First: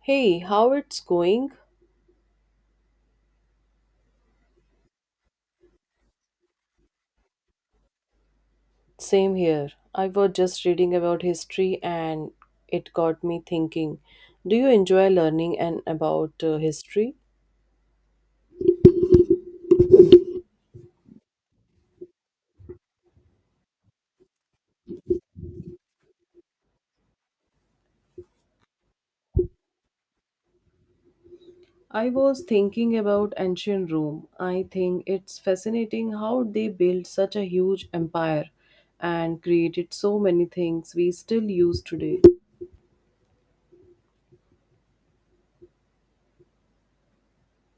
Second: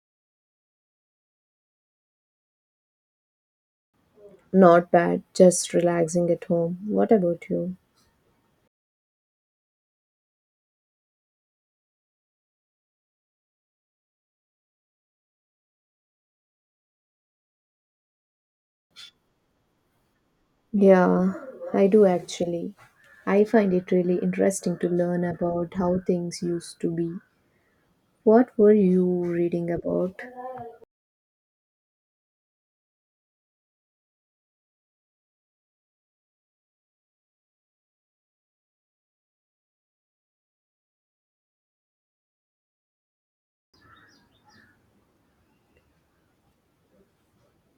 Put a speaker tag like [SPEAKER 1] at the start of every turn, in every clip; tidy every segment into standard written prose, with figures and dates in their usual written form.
[SPEAKER 1] Hey, how it's going?
[SPEAKER 2] Not bad, just relaxing at home. What about you?
[SPEAKER 1] Same here. I was just reading about history, and it got me thinking. Do you enjoy learning and about history?
[SPEAKER 2] Yeah, I do actually. I find it really interesting to learn about how things used to be. What were you reading about?
[SPEAKER 1] I was thinking about ancient Rome. I think it's fascinating how they built such a huge empire and created so many things we still use today.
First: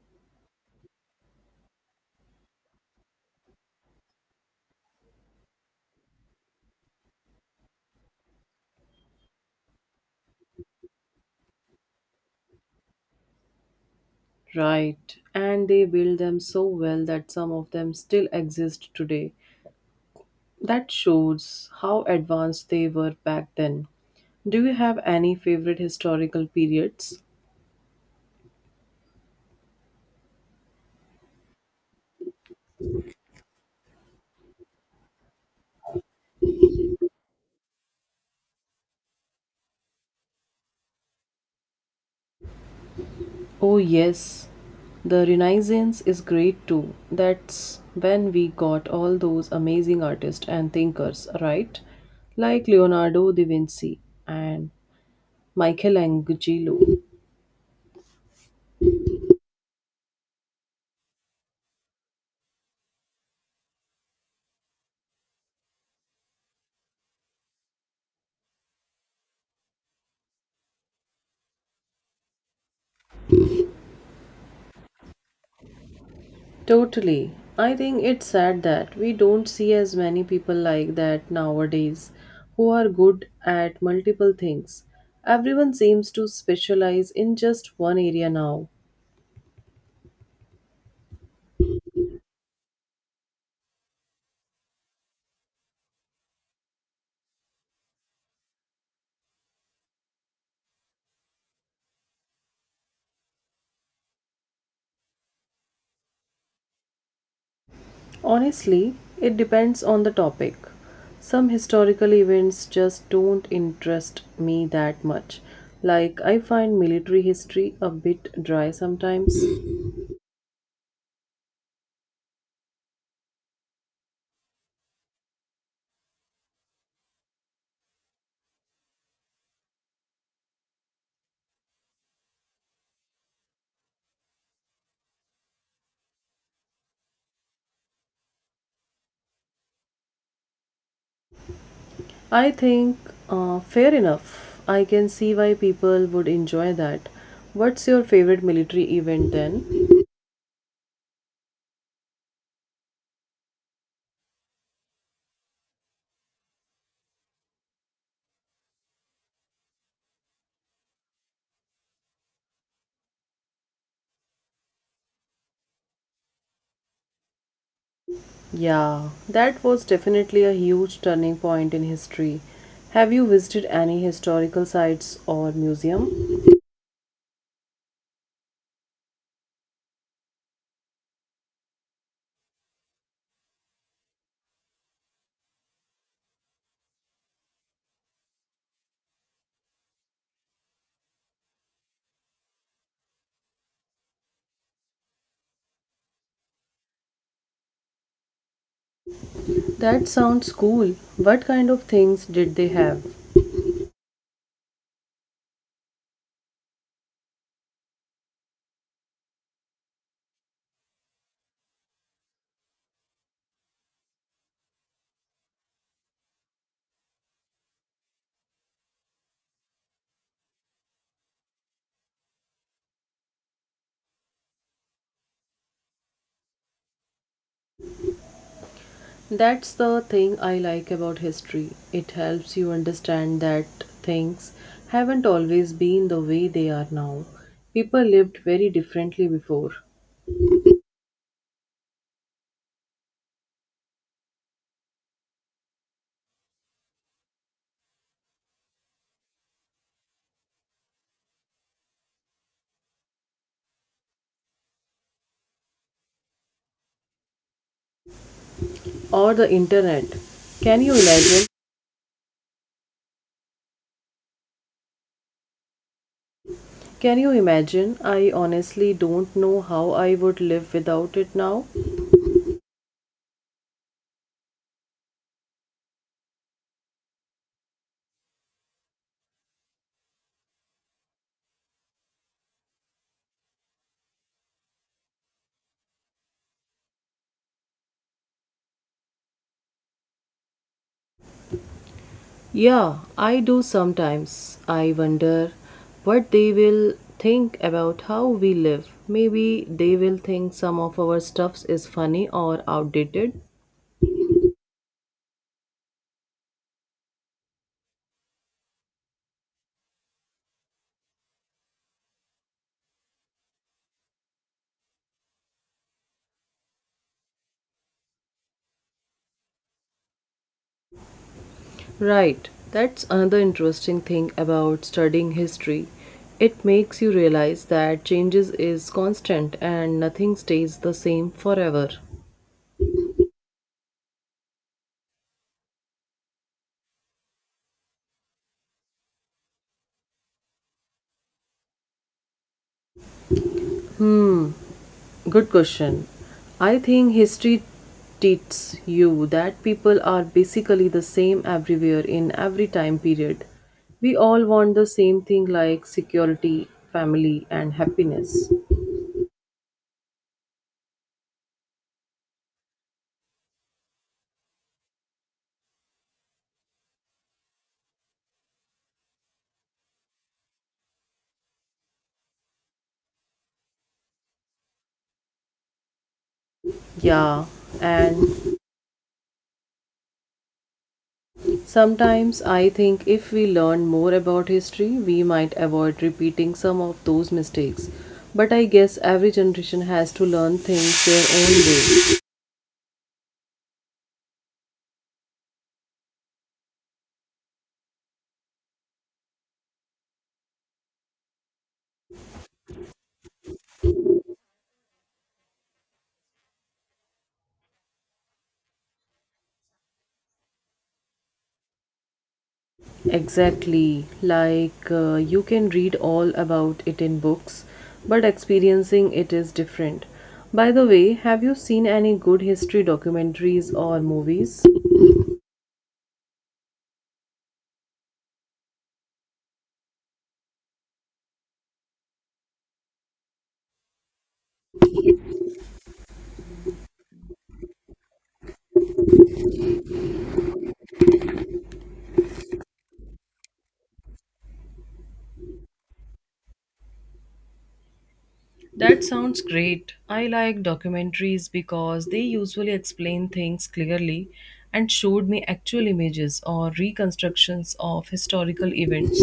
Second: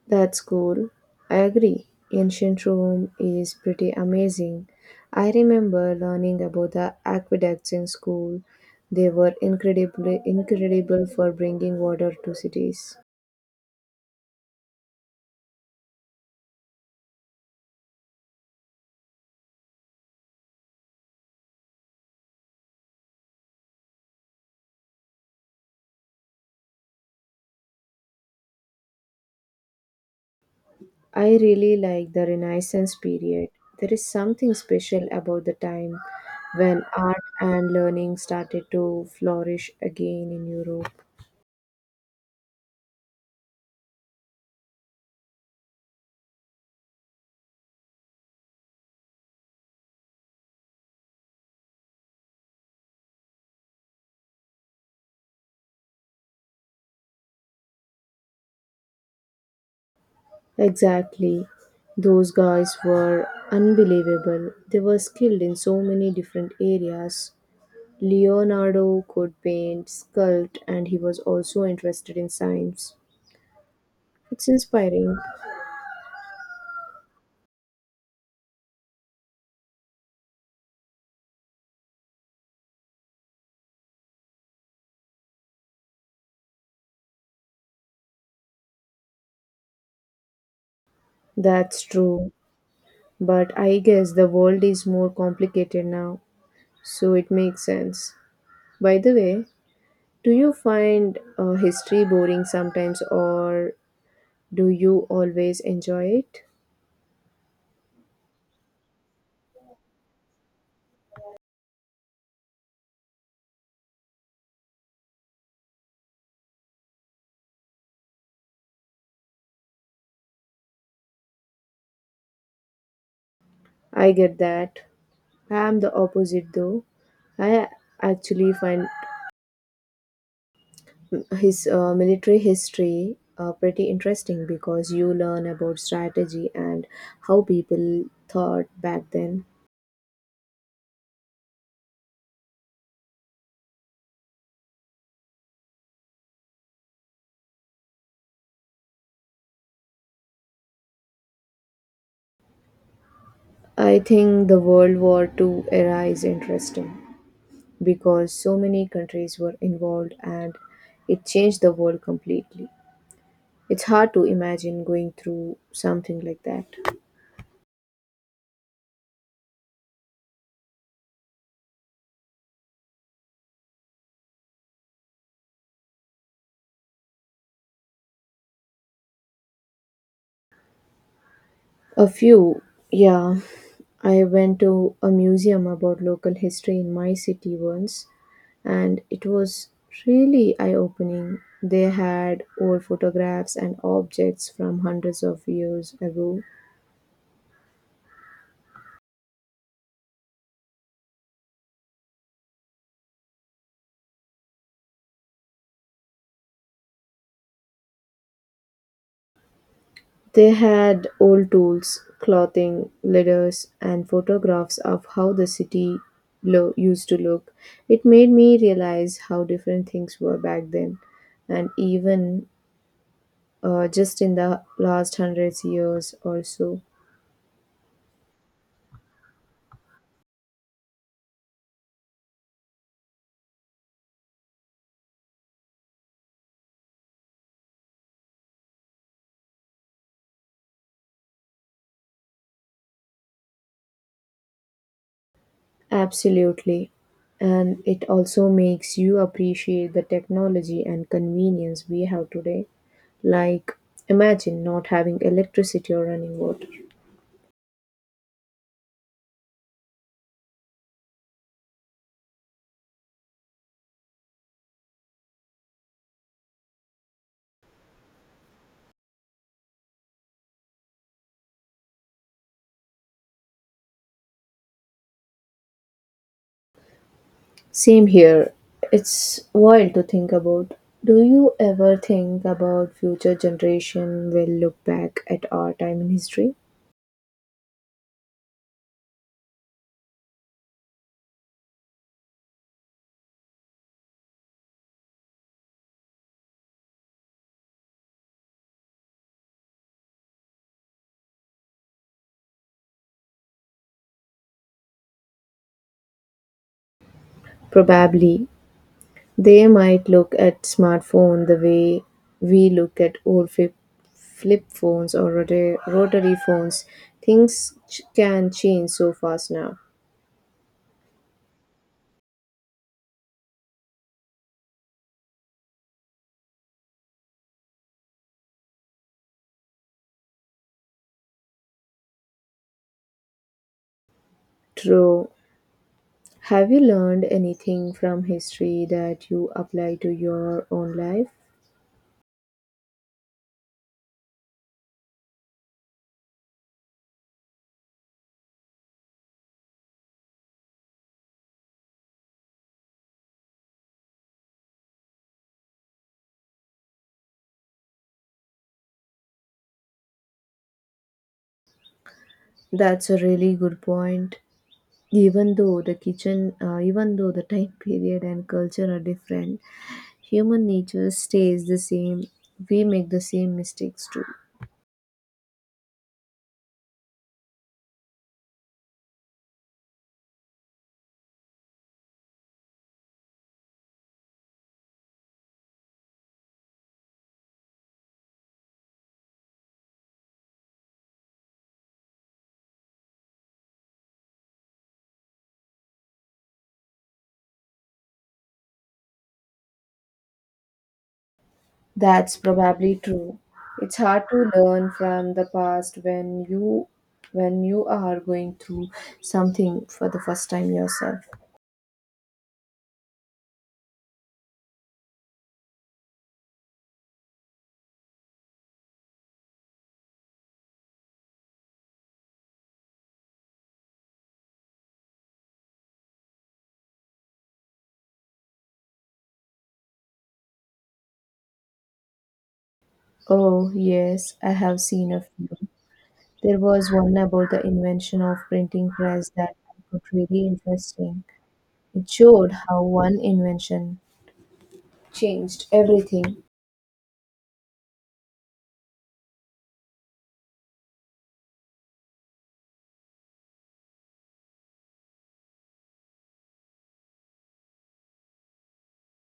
[SPEAKER 2] That's cool. I agree. Ancient Rome is pretty amazing. I remember learning about the aqueducts in school. They were incredibly incredible for bringing water to cities.
[SPEAKER 1] Right. And they built them so well that some of them still exist today. That shows how advanced they were back then. Do you have any favorite historical periods?
[SPEAKER 2] I really like the Renaissance period. There is something special about the time when art and learning started to flourish again in Europe.
[SPEAKER 1] Oh, yes. The Renaissance is great too. That's when we got all those amazing artists and thinkers, right? Like Leonardo da Vinci and Michelangelo.
[SPEAKER 2] Exactly. Those guys were unbelievable. They were skilled in so many different areas. Leonardo could paint, sculpt, and he was also interested in science. It's inspiring.
[SPEAKER 1] Totally. I think it's sad that we don't see as many people like that nowadays who are good at multiple things. Everyone seems to specialize in just one area now.
[SPEAKER 2] That's true. But I guess the world is more complicated now, so it makes sense. By the way, do you find history boring sometimes, or do you always enjoy it?
[SPEAKER 1] Honestly, it depends on the topic. Some historical events just don't interest me that much. Like, I find military history a bit dry sometimes.
[SPEAKER 2] I get that. I am the opposite though. I actually find his military history, pretty interesting, because you learn about strategy and how people thought back then.
[SPEAKER 1] I think, fair enough, I can see why people would enjoy that. What's your favorite military event then?
[SPEAKER 2] I think the World War Two era is interesting because so many countries were involved and it changed the world completely. It's hard to imagine going through something like that.
[SPEAKER 1] Yeah, that was definitely a huge turning point in history. Have you visited any historical sites or museum?
[SPEAKER 2] A few, yeah. I went to a museum about local history in my city once, and it was really eye opening. They had old photographs and objects from hundreds of years ago.
[SPEAKER 1] That sounds cool. What kind of things did they have?
[SPEAKER 2] They had old tools, clothing, letters, and photographs of how the city used to look. It made me realize how different things were back then, and even just in the last hundreds years or so.
[SPEAKER 1] That's the thing I like about history. It helps you understand that things haven't always been the way they are now. People lived very differently before.
[SPEAKER 2] Absolutely. And it also makes you appreciate the technology and convenience we have today. Like, imagine not having electricity or running water.
[SPEAKER 1] Or the internet. Can you imagine? Can you imagine? I honestly don't know how I would live without it now.
[SPEAKER 2] Same here. It's wild to think about. Do you ever think about future generation will look back at our time in history?
[SPEAKER 1] Yeah, I do sometimes. I wonder what they will think about how we live. Maybe they will think some of our stuffs is funny or outdated.
[SPEAKER 2] Probably. They might look at smartphone the way we look at old flip phones or rotary phones. Things can change so fast now.
[SPEAKER 1] Right, that's another interesting thing about studying history. It makes you realize that changes is constant and nothing stays the same forever.
[SPEAKER 2] True. Have you learned anything from history that you apply to your own life?
[SPEAKER 1] Hmm, good question. I think history teaches you that people are basically the same everywhere in every time period. We all want the same thing like security, family, and happiness.
[SPEAKER 2] That's a really good point. Even though the time period and culture are different, human nature stays the same. We make the same mistakes too.
[SPEAKER 1] Yeah, and sometimes I think if we learn more about history, we might avoid repeating some of those mistakes. But I guess every generation has to learn things their own way.
[SPEAKER 2] That's probably true. It's hard to learn from the past when you are going through something for the first time yourself.
[SPEAKER 1] Exactly. Like you can read all about it in books, but experiencing it is different. By the way, have you seen any good history documentaries or movies?
[SPEAKER 2] Oh, yes, I have seen a few. There was one about the invention of printing press that I found really interesting. It showed how one invention changed everything.
[SPEAKER 1] That sounds great. I like documentaries because they usually explain things clearly and showed me actual images or reconstructions of historical events.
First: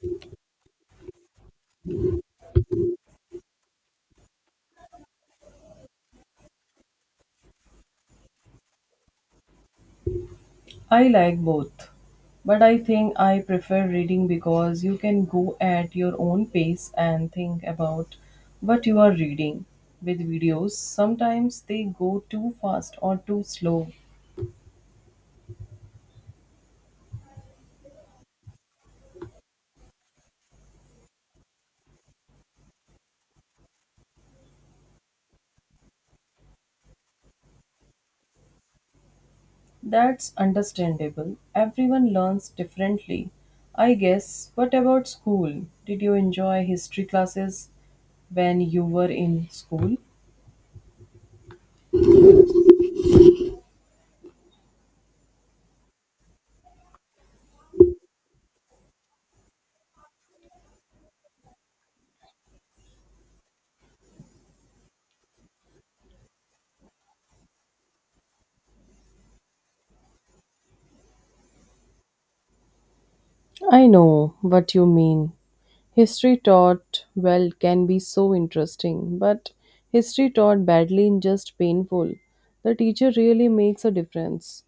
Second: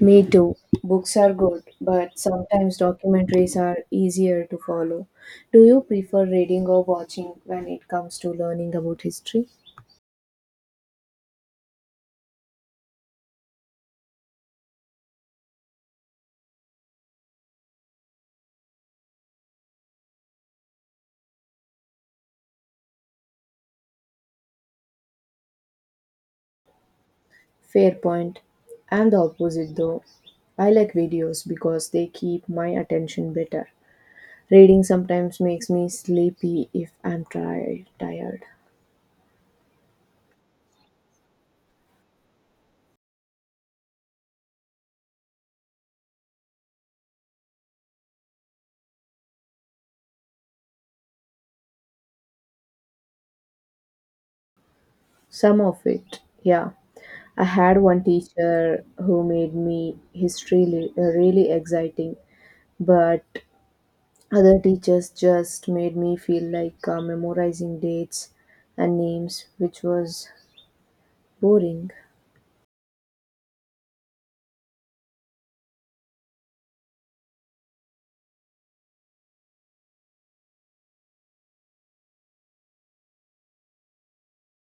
[SPEAKER 2] Me too. Books are good, but sometimes documentaries are easier to follow. Do you prefer reading or watching when it comes to learning about history?
[SPEAKER 1] I like both, but I think I prefer reading because you can go at your own pace and think about what you are reading. With videos, sometimes they go too fast or too slow.
[SPEAKER 2] Fair point. I'm the opposite though. I like videos because they keep my attention better. Reading sometimes makes me sleepy if I'm tired.
[SPEAKER 1] That's understandable. Everyone learns differently. I guess, what about school? Did you enjoy history classes when you were in school?
[SPEAKER 2] Some of it, yeah. I had one teacher who made me history really exciting, but other teachers just made me feel like, memorizing dates and names, which was boring.
[SPEAKER 1] I know what you mean. History taught well can be so interesting, but history taught badly is just painful. The teacher really makes a difference.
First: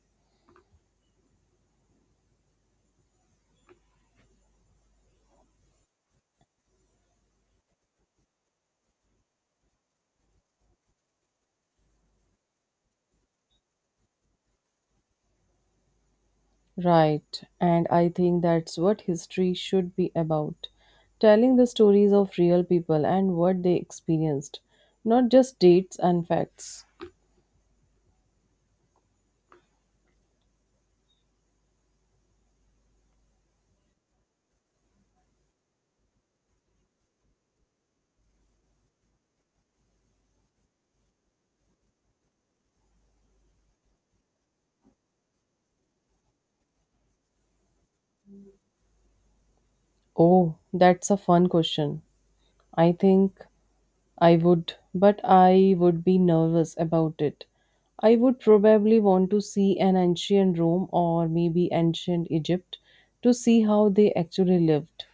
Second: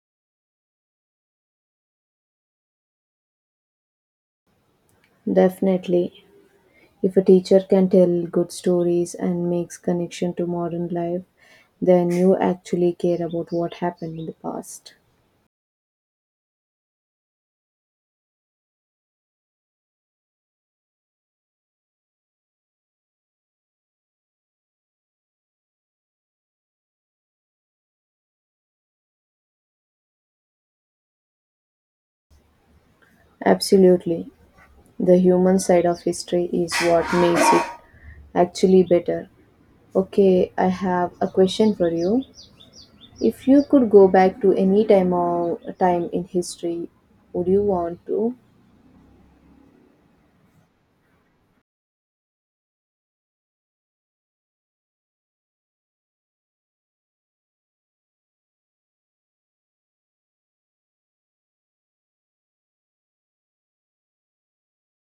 [SPEAKER 2] Definitely, if a teacher can tell good stories and makes connection to modern life, then you actually care about what happened in the past.
[SPEAKER 1] Right, and I think that's what history should be about, telling the stories of real people and what they experienced, not just dates and facts.
[SPEAKER 2] Absolutely. The human side of history is what makes it actually better. Okay, I have a question for you. If you could go back to any time or time in history, would you want to?
[SPEAKER 1] Oh, that's a fun question. I think I would, but I would be nervous about it. I would probably want to see an ancient Rome or maybe ancient Egypt to see how they actually lived.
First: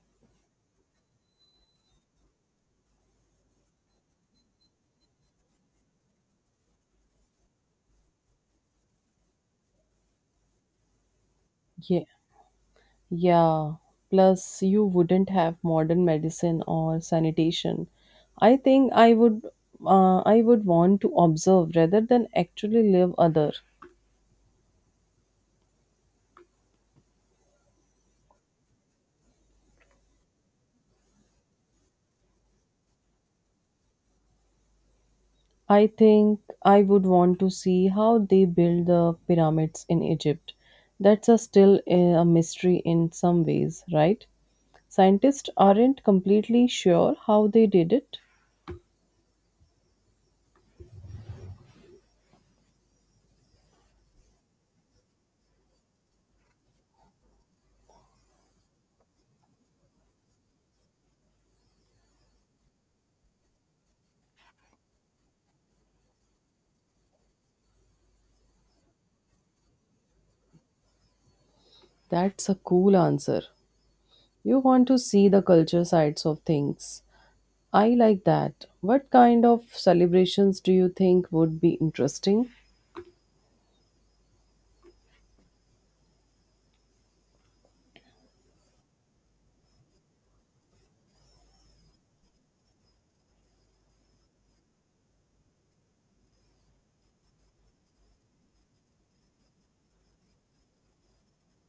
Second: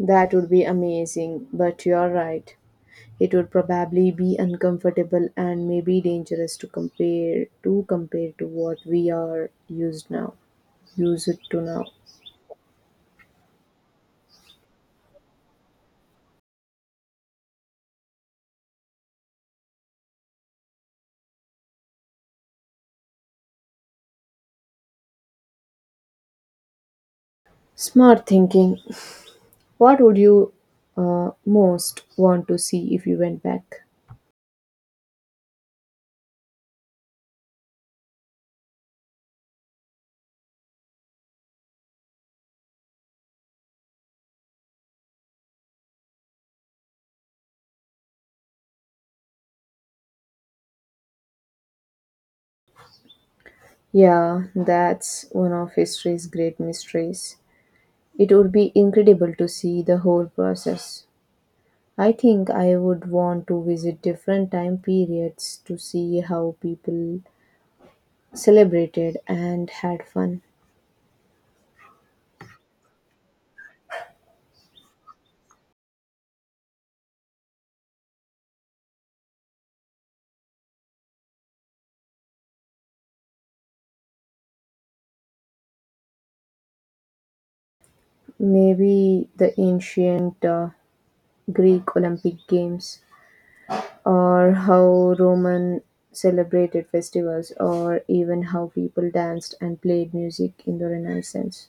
[SPEAKER 2] That would be amazing, but you're right. It would probably be uncomfortable and maybe dangerous to compare to what we are used to now.
[SPEAKER 1] Yeah, yeah. Plus, you wouldn't have modern medicine or sanitation. I think I would want to observe rather than actually live other.
[SPEAKER 2] Smart thinking. What would you most want to see if you went back?
[SPEAKER 1] I think I would want to see how they build the pyramids in Egypt. That's a still a mystery in some ways, right? Scientists aren't completely sure how they did it.
[SPEAKER 2] Yeah, that's one of history's great mysteries. It would be incredible to see the whole process. I think I would want to visit different time periods to see how people celebrated and had fun.
[SPEAKER 1] That's a cool answer. You want to see the culture sides of things. I like that. What kind of celebrations do you think would be interesting?
[SPEAKER 2] Maybe the ancient Greek Olympic Games, or how Roman celebrated festivals, or even how people danced and played music in the Renaissance.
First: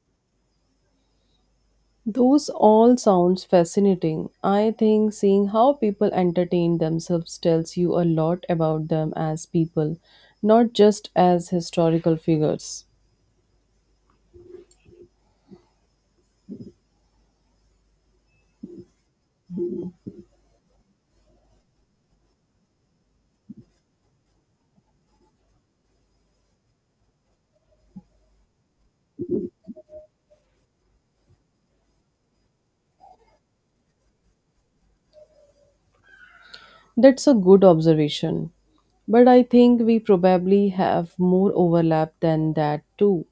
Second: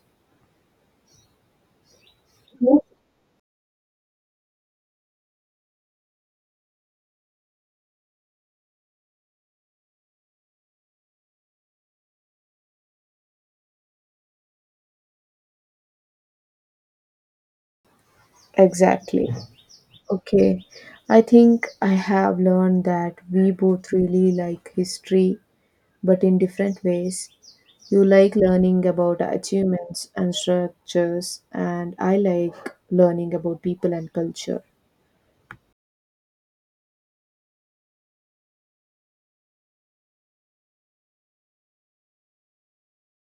[SPEAKER 1] Those all sounds fascinating. I think seeing how people entertain themselves tells you a lot about them as people, not just as historical figures.
[SPEAKER 2] Exactly. Okay. I think I have learned that we both really like history, but in different ways. You like learning about achievements and structures, and I like learning about people and culture.
[SPEAKER 1] That's a good observation. But I think we probably have more overlap than that too.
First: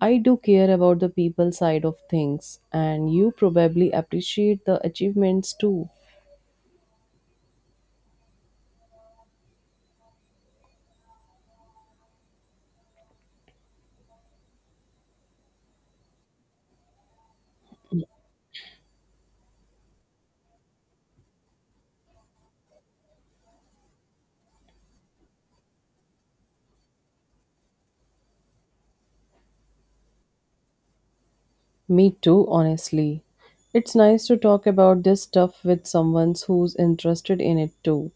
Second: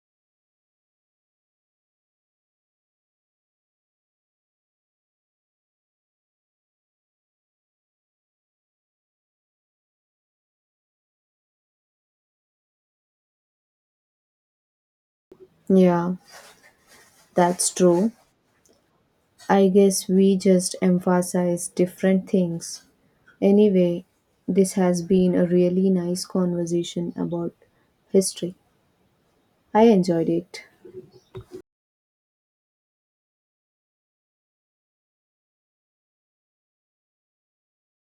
[SPEAKER 1] I do care about the people side of things, and you probably appreciate the achievements too.
[SPEAKER 2] Yeah, that's true. I guess we just emphasize different things. Anyway, this has been a really nice conversation about history. I enjoyed it.
[SPEAKER 1] Me too, honestly. It's nice to talk about this stuff with someone who's interested in it too.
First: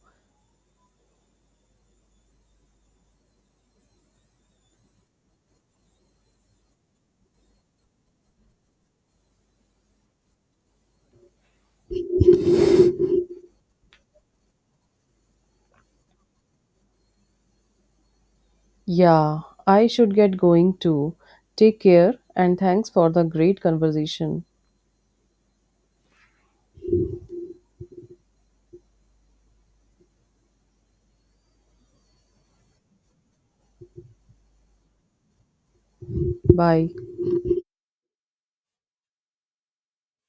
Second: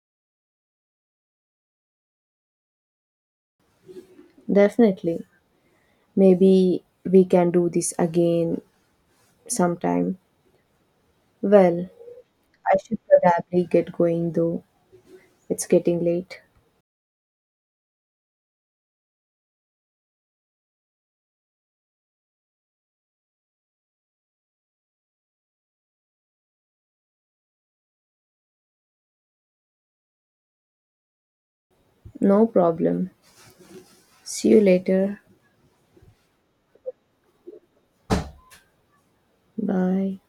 [SPEAKER 2] Definitely. Maybe we can do this again sometime. Well, I should probably get going though. It's getting late.
[SPEAKER 1] Yeah, I should get going too. Take care and thanks for the great conversation.
[SPEAKER 2] No problem. See you later.
[SPEAKER 1] Bye.
[SPEAKER 2] Bye.